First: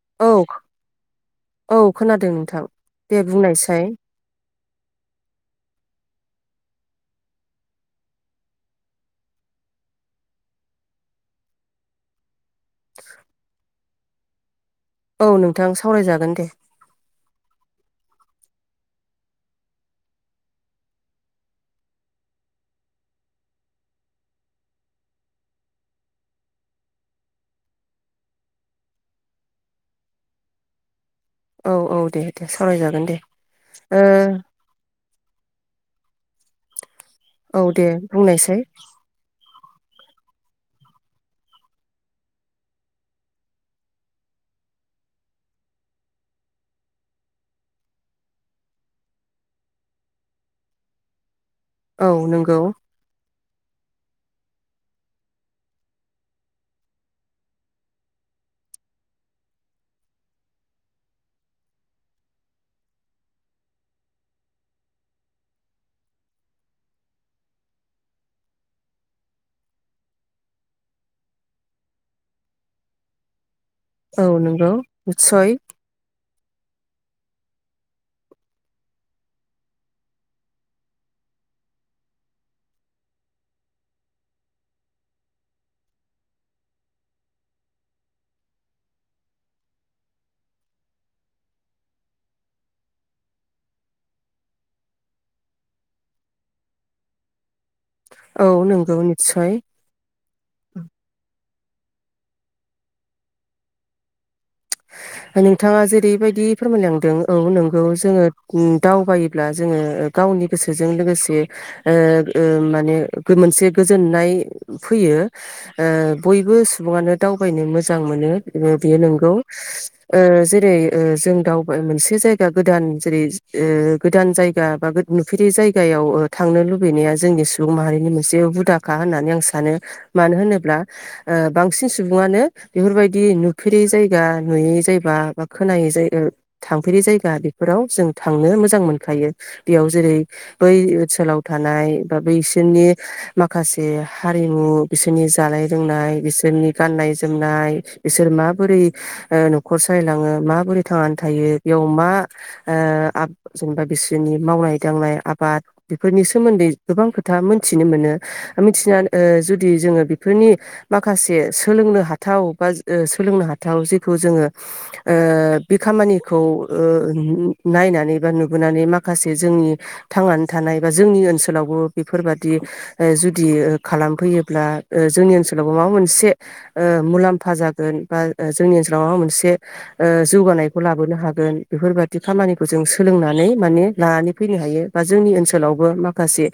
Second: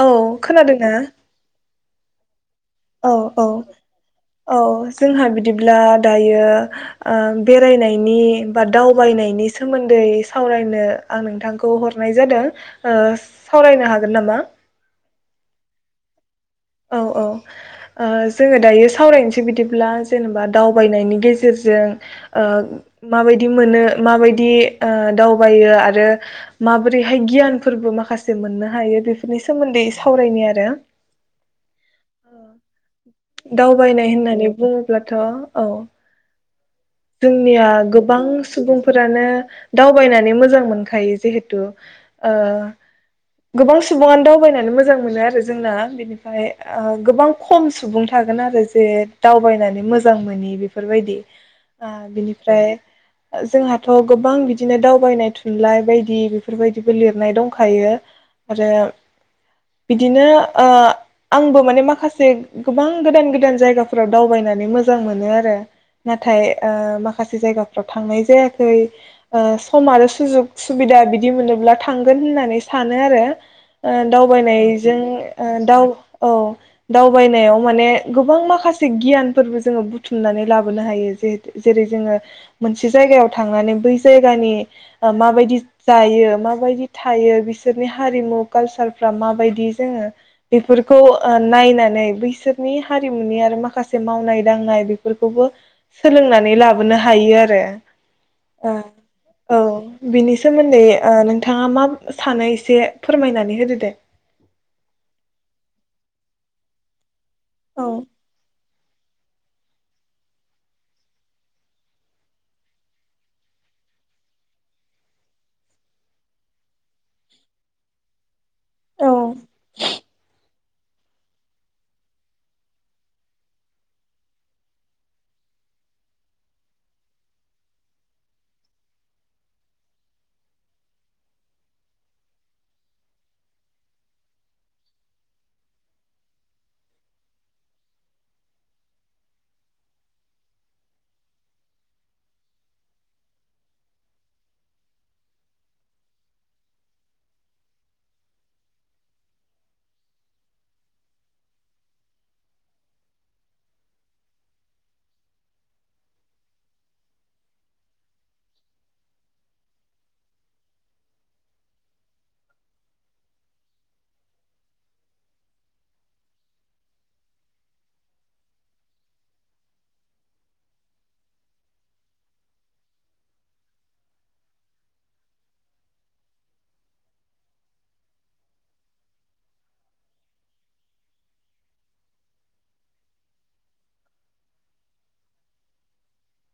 हेल औ खोनादोंना औ खोनादों नोंथां औ दे औ बुंनायसाय औ जोंहा बिदिब्ला। दायो ओ बेरायनायनि बा दावबायनायनि सोमोन्दै सावरायनो आं नोंथांखौ हरनाय जादों ओ सावरायनो हागोन नामा? औ नोंथां सावरायजागोन दे। औ औ आ जोङो दायो सावरायनोसै बिदिब्ला जेनेबा दावबायनायनि गेजेरजों ओ माबायदि मोनो माबायदि ओ दावबायो आरो माबोरैहाय गियानफोरबो माखासे मोननो हायो। बेफोरनि सोमोन्दै सावरायनि आरो औ औ दे दे सावराय जागोन दे ओ दावबायनाय होननानै बुङोब्लाथ' औ औ जोंनिया दे गोबां बुंनायसाय सुबुंफोरानो दावबायनानै मोजां मोनखायो जिहेथु ओ गोबां सुबङानो दावबायनानै मोजां मोनो आरो जोंना बिनिफ्राय ओ गोबां खम सुबुं थागोन आरो जे दावबायनानै मोजां मोनि बेफोरबायदि ओ औ नंगौ। बिनिफ्राय जोंहाथ' गोबां बिदिनो दावबायनाय थुनलाइ बायदि बेफोरबायदिबो लिरनाय दंखायो आरो बिदिनो ओ आंबो माने माखासे गोबां गोदान गोदान जायगाफोराव दावबायनानै मोजां मोनो आरो नाथाय ओ माखासे जायगाफ्राव थांनाय जायाखै ओ सम आरो सुजुग सुबिदा बिदि मोनोब्ला थांगोन होननानै सानो आरो ओ औ नंगौ दावबायनायजों निस्सय ओ दाव औ दावबायनायाव माने गोबां माखासे गियानफोरबो जोङो बुथुमनानै लाबोनो हायोे जे। जेरै जोङो मोनसे जायगायाव थांनानै बै जायगानि ओ माबायदि जायो माबायदि थायो बिसोरनि हारिमु कालसारफ्रा माबायदि जोङो बेफोरखौ ओ नायनानै बैसोरनि हारिमुनि आरो माखासे मावनाय दांनाय बेफोरखौबो सोलोंनानै लाबोनो हायो आरो। औ ओ नंगौ निस्सय औ बिनि सोमोन्दै ओ नों नोंथाङा मा सानो एसे फोरमायनानै होदो दे। नोंथाङा जेरैबायदि फोरमायलांदों औ नंगौ जोङो उम दावबायोब्ला जोङो गावनि गोसोजों लोगोसे ओ ओ माने मोनसे गोजोननाय फैयो ओ बयबो सुबुङानो दावबायनो मोजां मोनो बेयो औ नंगौ। ओ जे जेरै जों दावबाय ओ मोनसे जायगा गोदान जेरै ओ गोदान जायगा बा नुफेरै जायगायाव ओ थांनो लुबैनाया जोंनि सुबुं माहारिनि मोनसे हुदाखा होननानै आं सानो मानो होनोब्ला ओ बांसिन सुबुङानो बेफोरबायदि नुफेरै जायगा जायगा नुयै जायबा खोनायै जा थांफेरै जायगा बेफोराव जों थांनो मोजां मोनखायो बेयाव जेरै बै ओनसोलाव थानाय बा बैसोरनि माखासे हारिमु बिसोरनि जानाय लोंनाय बिसोरनि गाननाय जोमनाय बिसोर माबोरै न'खर सालायलाङो माबोरै थांनानै थायो बेयाव मा ओ आ जेनेबा बिसोरनि मावनाय दांनाय आबाद बेफोरनि सोमोन्दै गोबां खोथा मोनथिनो मोनो मिथिनानै जुदि जोङो बेफोरनि माखासे सोलोंनो हाथाव बा सोलोंनो हा थाव जेखौ जोङो ओ बे खामानिखौ ओ नायनानै बा नुबोनानै माखासे जोंनि थांनानै थानाय बा जोंनि ओनसोलावबो बेफोरबादि ओ जुदि खालामफैयोब्ला ओ जोंनि ओनसोलावबो माबा मोनसे ओ मुलाम्फा जागोन बा जोंनि ओनसोलाव माबा मोनसे ओ जौगानायखौ लाबोनो हागोन बेफोरबादि खामानिखौ जों सोलोंनानै माने लानानै फैनो हायो बा जोंनि ओनसोलावबो माखासे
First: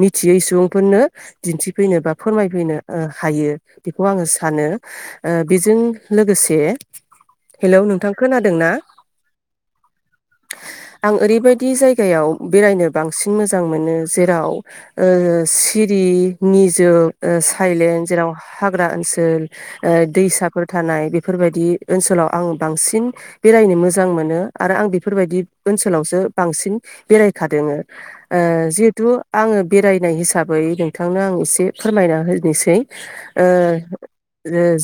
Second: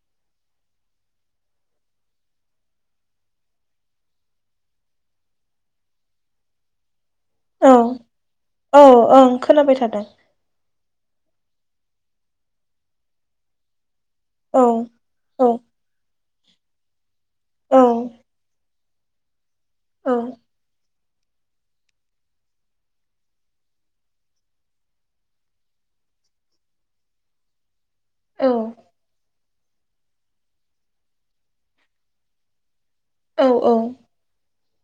मिथियै सुबुंफोरनो दिन्थिफैनो बा फोरमायफैनो ओ हायो बेखौ आङो सानो ओ बेजों। लोगोसे औ हेलौ नोंथां खोनादों ना औ ओं खोनाबाय थादों। आं ओरैबायदि जायगायाव बेरायनो बांसिन मोजां मोनो। जेराव औ ओ औ सिरि निजोम ओ औ साइलेन जेराव हा हाग्रा ओनसोल ओ औ दैसाफोर थानाय बेफोरबायदि ओनसोलाव आं बांसिन बेरायनो मोजां मोनो आरो आं बेफोरबायदि ओनसोलावसो बांसिन बेरायखादों। ओ औ जिहेथु आङो बेरायनाय हिसाबै नोंथांनो आं एसे फोरमायना होनोसै। औ ओ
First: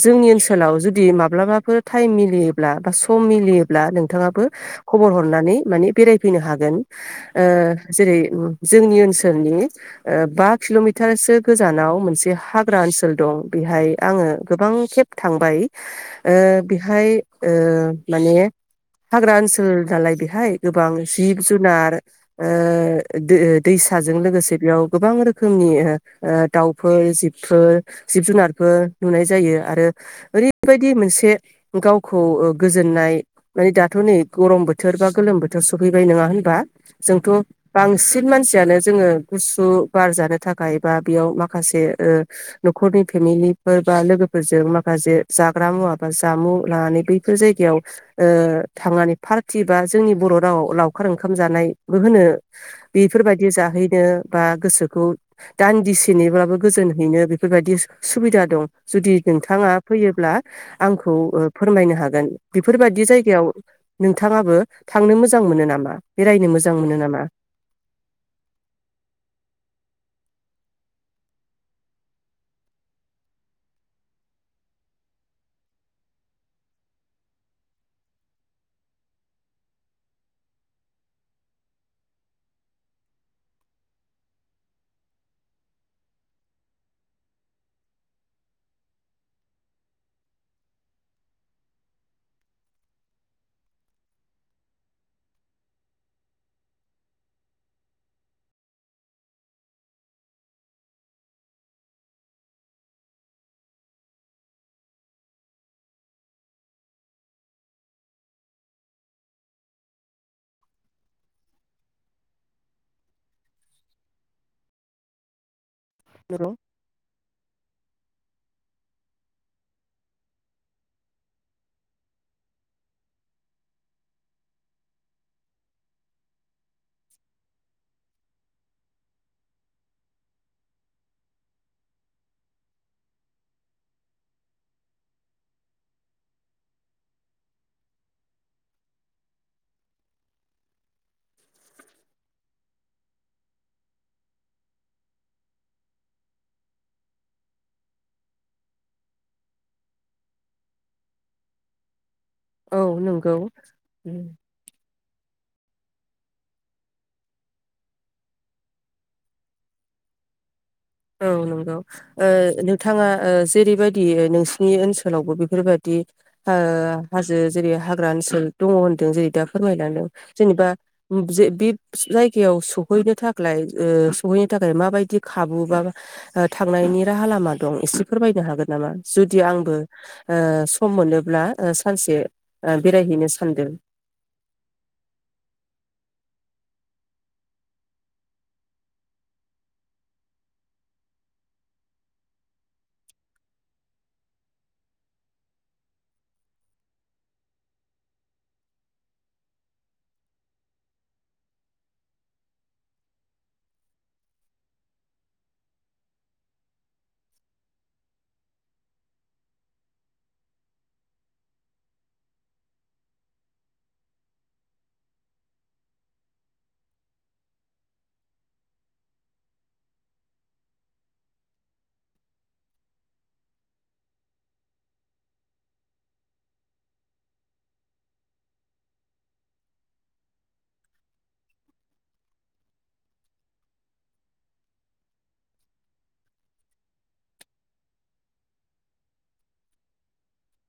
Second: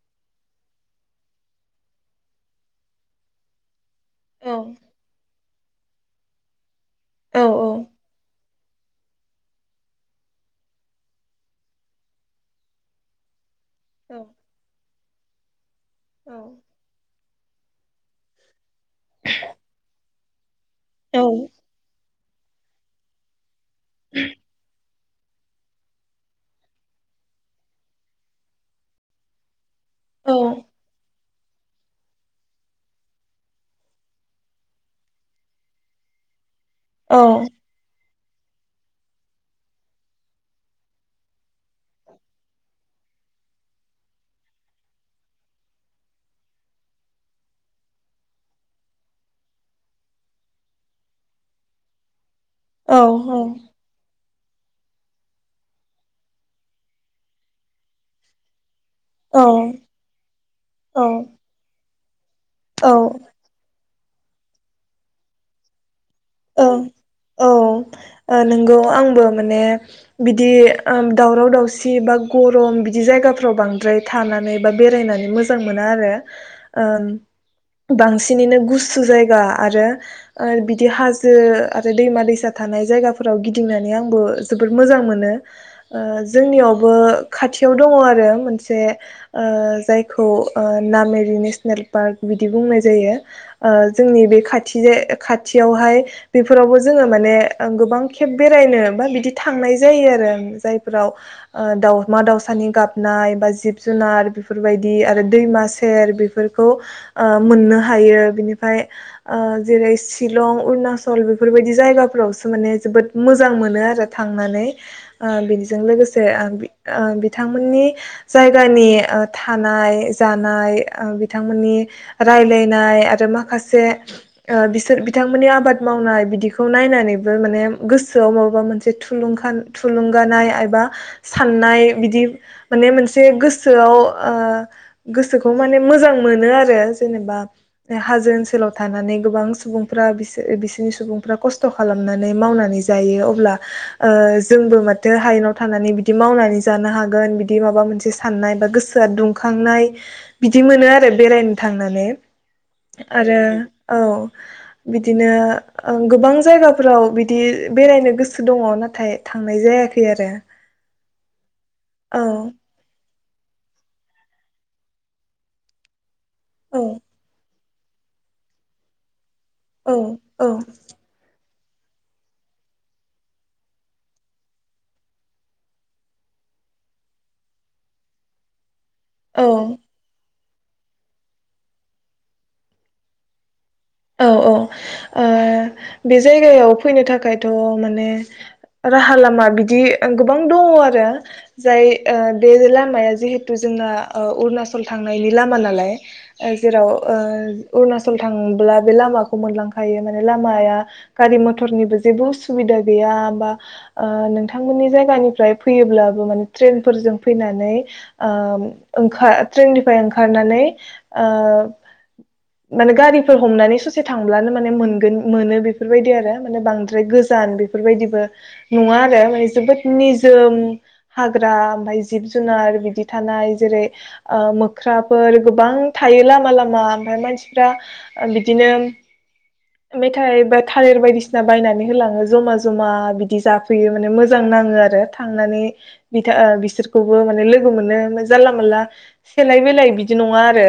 जोंनि ओनसोल हटेलाव जुदि माब्लाबाफोर टाइम मिलियोब्ला बा सम मिलियोब्ला नों नोंथाङाबो औ खबर हरनानै माने बेरायफैनो हागोन। औ ओ जेरै जोंनि ओनसोलनि ओ बा किल'मिटारसो गोजानाव मोनसे हाग्रा ओनसोल दं। बेहाय आङो गोबां खेब थांबाय ओ बेहाय ओ माने हाग्रा ओनसोल दालाय बे हाय गोबां जिब जुनार ओ दो दैसाजों लोगोसे बेयाव गोबां रोखोमनि ओ दाउफोर जिबफोर जिब जुनारफोर नुनाय जायो आरो। औ ओरैबायदि मोनसे गावखौ गोजोननाय माने दाथ नै गरम बोथोर बा गोलोम बोथोर सफैबाय नङा होनबा औ जोंथ' बांसिन गिदिर मानसियानो जोङो गुसु बारजानो थाखाय बा बेयाव मा खासे न'खरनि फेमिलिफोर बा लोगोफोरजों मा माखा जसे जाग्रा मुवा बा जामुं लानानै बैफोर जायगायाव थांनानै पार्टि बा जोंनि बर' रावाव लावखार ओंखाम जानायबो होनो। औ बेफोरबायदि जाहैनो बा गोसोखौ दान्दिसेनिब्लाबो गोजोन हैैनो बेफोरबायदि सु- सुबिदा दं जुदि औ नोंथाङा फैयोब्ला औ आंखौ ओ फोरमाय फैनो हागोन। बेफोरबायदि औ जायगायाव नोंथाङाबो थांनो मोजां मोनो नामा? बेरायनो मोजां ओं मोनो नामा औ ओ नंगौ आंबो माने बिदि दावराव दावसि बा गरम बिदि जायगाफ्राव बांद्राय थानानै बा बेरायनानै मोजां मोना आरो ओ बांसिनैनो गुसु जायगा आरो बिदि हाजो जो आरो दैमा दैसा थानाय जायगाफोराव गिदिंनानै आंबो जोबोर मोजां मोनो ओ जोंनियावबो खाथियाव दङ आरो मोनसे जायखौ नामेरि नेसनेल पार्क बिदि बुंनाय जायो ओ जोंनि बे खाथि जाय खाथियावहाय बेफोरावबो जोङो माने गोबां खेब बेरायनो बा बिदि थांनाय जायो आरो जायफोराव दाउमा दावउसानि गाबनाय बा जिब जुनार बेफोरबायदि आरो दैमा सेर बेफोरखौ ओ मोननो हायो बिनिफ्राय ओ जेरै शिलं अरुनाचल सल बेफोरबायदि जायगाफोरावसो माने जोबोद मोजां मोनो आरो थांनानै ओ बिदि जों लोगोसे ओ बि ओ बिथां बिथांमोननि जायगानि थानाय जानाय बिथांमोननि रायलायनाय आरो माखासे बिसोर बिथांमोननि आबाद मावनाय बिदिखौ नायनानैबो माने गोसोआव माबबा मोनसे थुुंखां थुलुंगानाय एबा साननाय बिदि माने मोनसे गोसोआव ओ गोसोखौ माने मोजां मोनो आरो जेनेबा हाजो ओनसोलाव थानानै गोबां सुबुंफ्रा बिसोर बिसोरनि सुबुंफ्रा खस्थ खालामनानै मावनानै जायो अब्ला ओ जोंबो माथो हायेनाव थानानै बिदि मावनानै जानो हागोन बिदि माबा मोनसे साननाय बा गोसोआ दुंखांनाय बिदि मोनो आरो बेरायनो थांनानै औ आरो नंगौ औ बिदि नो गोबां जायगाफोराव बिदि बेरायनो गोसो दङ नाथाय थांनाय जायाखै आरो औ नं ओ औ नोंथाङा ओ जेरैबायदि नोंसिनि ओनसोलावबो बेफोरबायदि ओ औ हाजो जेरै हाग्रा ओनसोल दङ होनदों जेरै दा औ फोरमायलांदों औ जेनेबा जे बि जायगायाव सहैनो थाखलाय ओ सहैनो थाखाय माबायदि खाबु मा थांनायनि राहा लामा दं एसे फोरमायनो हागोन नामा? जुदि औ आंबो ओ सम मोनोब्ला ओ सानसे बेरायहैनो सानदों औ औ ओ बे जायगायाव फैनो थाखायथ' माने राहा लामा बिदि गोबां दङ आरो जाय ओ बे लामाया जिहेथु जोंना ओ अरुणचल थांनायनि लामा नालाय ओ जेराव ओ अरुनाचल थांब्ला बे लामाखौ मोनलांखायो माने लामाया गारि मटरनिबो जेबों उसुबिदा गैया बा ओ नोंथांमोननि जायगानिफ्राय फैयोबाबो माने ट्रेनफोरजों फैनानै आ ओंखार ट्रेनननिफ्राय ओंखारनानै आ माने गारिफोर हमनानै ससे थांब्लानो माने मोनोन मोनो बेफोरबायदि आरो माने बांद्राय गोजान बेफोरबायदिबो नङा आरो माने जोबोद निजोम हाग्रा ओमाय जिब जुनार बिदि थानाय जेरै ओ मोख्राफोर गोबां थायो लामा लामा ओमफ्राय मानसिफ्रा बि बिदिनो मेथाइ बा थालिर बायदिसिना बायनानै होलाङो जमा जमा बिदि जाफैयो माने मोजां नाङो आरो थांनानै बिथा ओ बिसोरखौबो माने लोगो मोनो जानला मोनानला सेलाय बेलाय बिदि नङा आरो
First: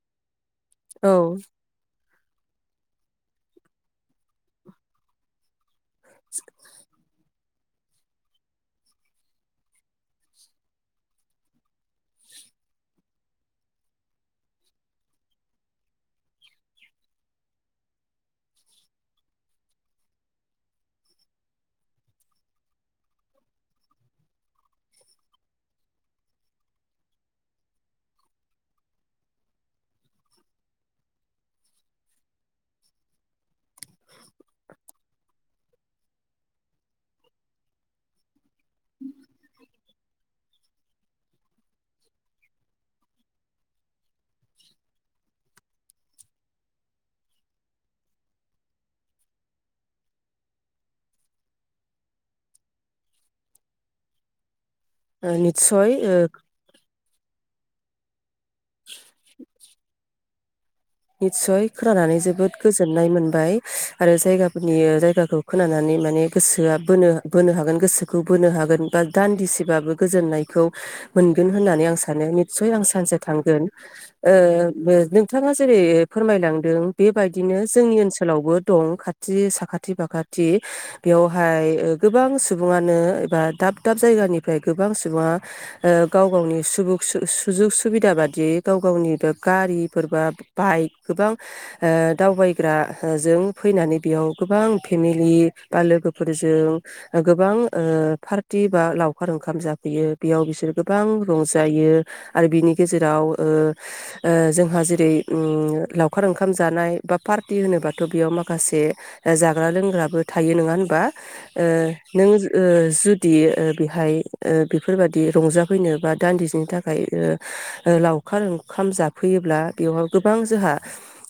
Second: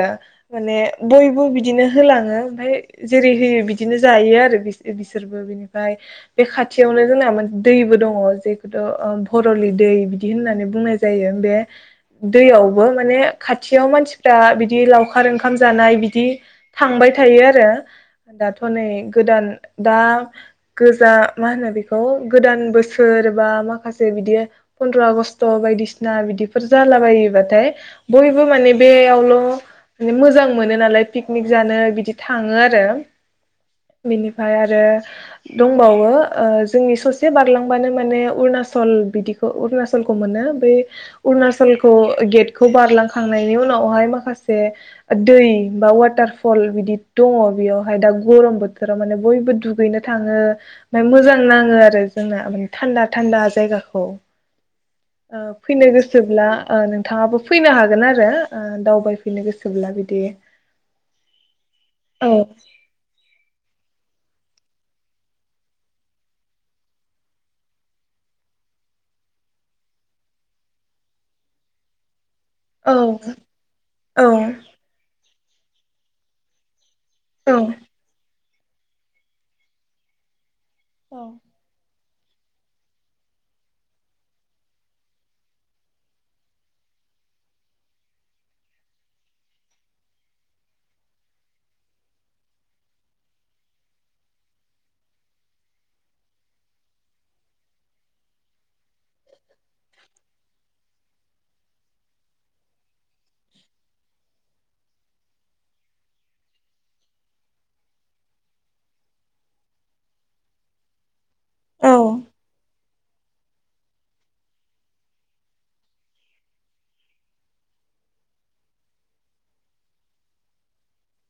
माने औ बयबो बिदिनो होलाङो ओमफाय जेरै होयो बिदिनो जायो आरो बि-बिसोरबो बिनिफ्राय ओमफ्राय बे खाथियावनो जोंना दैबो दङ जेखौथ' ओ भरलि दै बिदि होननानै बुंनाय जायो बे दैयावबो माने खाथियाव मानसिफ्रा बिदि लावखार ओंखाम जानाय बिदि थांबाय थायो आरो दाथ' नै गोदान दा गोजा मा होनो बेखौ गोदान बोसोर बा माखासे बिदि फन्द्र' आगषट' बायदिसिना बिदिफोर जालाबायोबाथाय बयबो माने बेयावल' मे मोजां मोनो नालाय पिकनिक जानो बि थाङो आरो बिनिफ्राय आरो दंबावो ओ जोंनि ससे बारलांबानो माने अरुणचल बिदिखौ अरुणचलखौ मोनो बै अरुणचलखौ गेटखौ बारलांखांनायनि उनावहाय माखासे दै बा वाटार फल बिदि दङ बेयावहाय दा गरम बोथोराव माने बयबो दुगैनो थाङो ओमफ्राय मोजां नाङो आरो जोंना माने थान्दा थान्दा जायगाखौ ओ फैनो निस्सय ओ गोसोब्ला ओ नोंथाङाबो फैनो हागोन आरो ओ दावबायफिननो गोसोब्ला बिदि निस्सय खोनानानै औ जोबोद गोजोननाय मोनबाय आरो जायगाफोरनि जायगाखौ खोनानानै माने गोसोआ बोनो बोनो हागोन गोसोखौ बोनो हागोन बा दान्दिसेबाबो गोजोननायखौ मोनगोन होननानै आं सानो। सय आं औ सानसे थांगोन ओ औ बा नों [unintelligible] जेरै फोरमायलांदों बेबायदिनो जोंनि ओनसोलावबो दं खाथि साखाथि फाखाथि औ बेयावहाय गोबां सुबुङानो एबा दाब दाब जायगानिफ्राय गोबां सुबुङा ओ गाव गावनि सुजुग सुबिदा बादियै गाव गावनि बे गारिफोरबा बाइक गोबां दावबायग्रा जों फैनानै बेयाव गोबां फेमिलि बा लोगोफोरजों गोबां ओ पार्टि बा लावखार ओंखाम जाफैयो बेयाव बिसोरो गोबां रंजायो आरो बिनि गेजेरजों आव ओ ओ जों जोंहा जेरै उम लावखार ओंखाम जानाय बा पार्टि होनोबाथ' बेयाव माखासे जाग्रा लोंग्राबो थायो नङा होनबा ओ औ। नों ओ जुदि ओ बेहाय ओ बेफोरबायदि रंजाफैनो बा दान्दिसेनि थाखाय ओ लावखार ओंखाम जाफैयोब्ला बेवहाय गोबां जोंहा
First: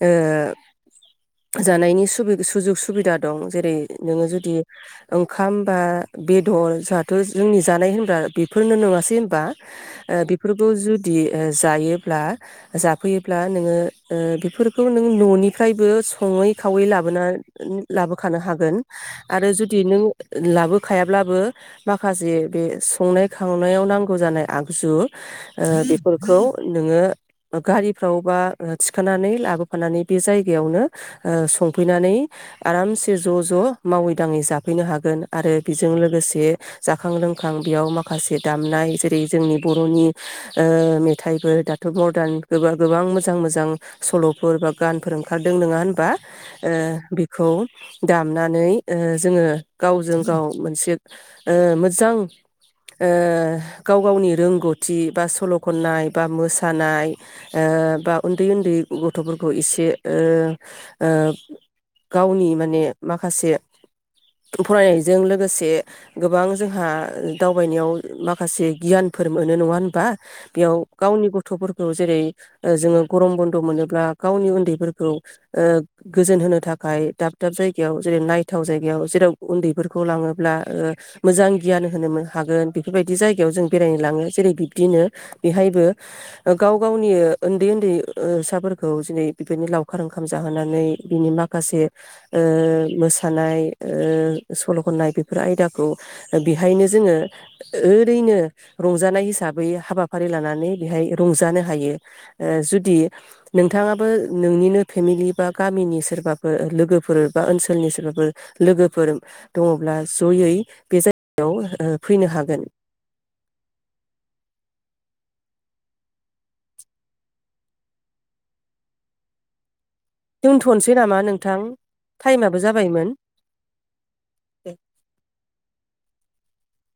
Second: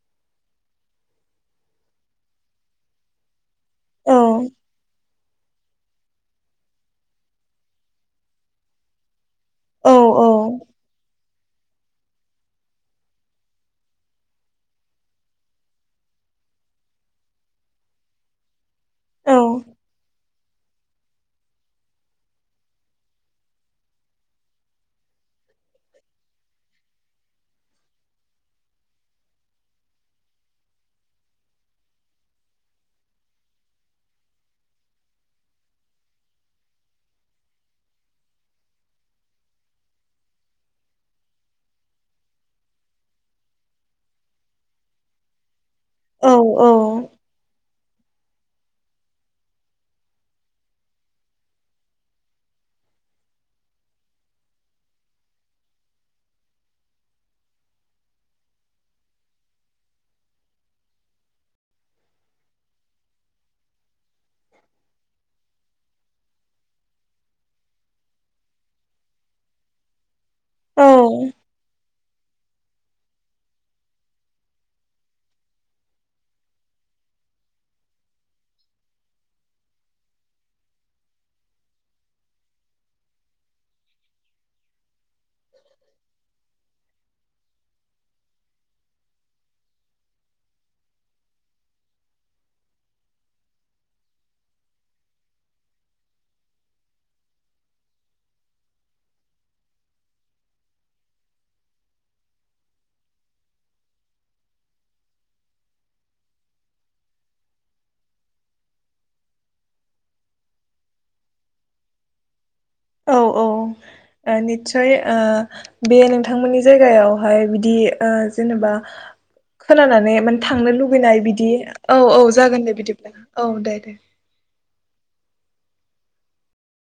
ओ जानायनि सुजुग सुबिदा दं। जेरै औ नोङो जुदि ओंखाम बा बेदर जाहाथ' जोंनि जानाय होनग्रा बेफोरनो नोङासै बा औ ओ बेफोरखौ जुदि जायो ब्ला जाफैयोब्ला नोङो ओ बेफोरखौ नों न'निफ्रायबो सङै खावै लाबोना लाबोखानो हागोन औ आरो जुदि नों लाबो खायाब्लाबो माखासे बे संनाय खावनायाव नांगौ जानाय आगजु ओ बेफोरखौ नोङो गारिफ्राव बा थिखोनानै लाबोफानानै बे जायगायावनो ओ संफैनानै आरामसे ज' ज' मावै दाङै जाफैनो हागोन आरो बेजों लोगोसे जाखां लोंखां बेयाव माखासे दामनाय जेरै जोंनि बर'नि ओ मेथाइफोर दाथ' मरदान गोबा गोबां मोजां मोजां सल'फोर बा गानफोर ओंखारदों नङा होनबा औ ओ बिखौ दामनानै ओ जोङो गावजों गाव मोनसे ओ मोजां ओ गाव गावनि रोंगौथि बा सल' खननाय बा मोसानाय ओ बा उन्दै उन्दै गथ'फोरखौ एसे ओ ओ गावनि माने माखासे फरायनायजों लोगोसे गोबां जोंहा दावबायनायाव माखासे गियानफोर मोनो नङा होनबा औ बेयाव गावनि गथ'फोरखौ जेरै ओ जोङो गरम बन्द' मोनोब्ला गावनि उन्दैफोरखौ ओ गोजोन होनो थाखाय दाब दाब जायगायाव जेरै नायथाव जायगायाव जेराव उन्दैफोरखौ लाङोब्ला ओ मोजां गियान होनो हागोन बेफोरबायदि जायगायाव जों बेरायनो लाङो जेरै बिब्दिनो बेहायबो गाव गावनि ओन्दै ओन्दै ओ साफोरखौ जेनै बेबायदिनो लावखार ओंखाम जाहोनानै बिनि माखासे ओ मोसानाय ओ सल'खननाय बेफोर आयदाखौ बेहायनो जोङो ओरैनो रंजानाय हिसाबै हाबाफारि लानानै बेहाय रंजानो हायो ओ जुदि नोंथाङाबो नोंनिनो फेमिलि बा गामिनि सोरबाफोर लोगोफोर बा ओनसोलनि सोरबाफोर लोगोफोर दङब्ला जयै बे जायगायाव ओ फैनो हागोन औ औ ओ निस्सय बे नोंथांमोननि जायगायावहाय बिदि ओ जेनेबा खोनानानै माने थांनो दोनथ'नोसै नामा लुुबैनाय बिदि नोंथां औ औ टाइमाबो जागोन दे जाबायमोन। बिदिब्ला औ दे दे।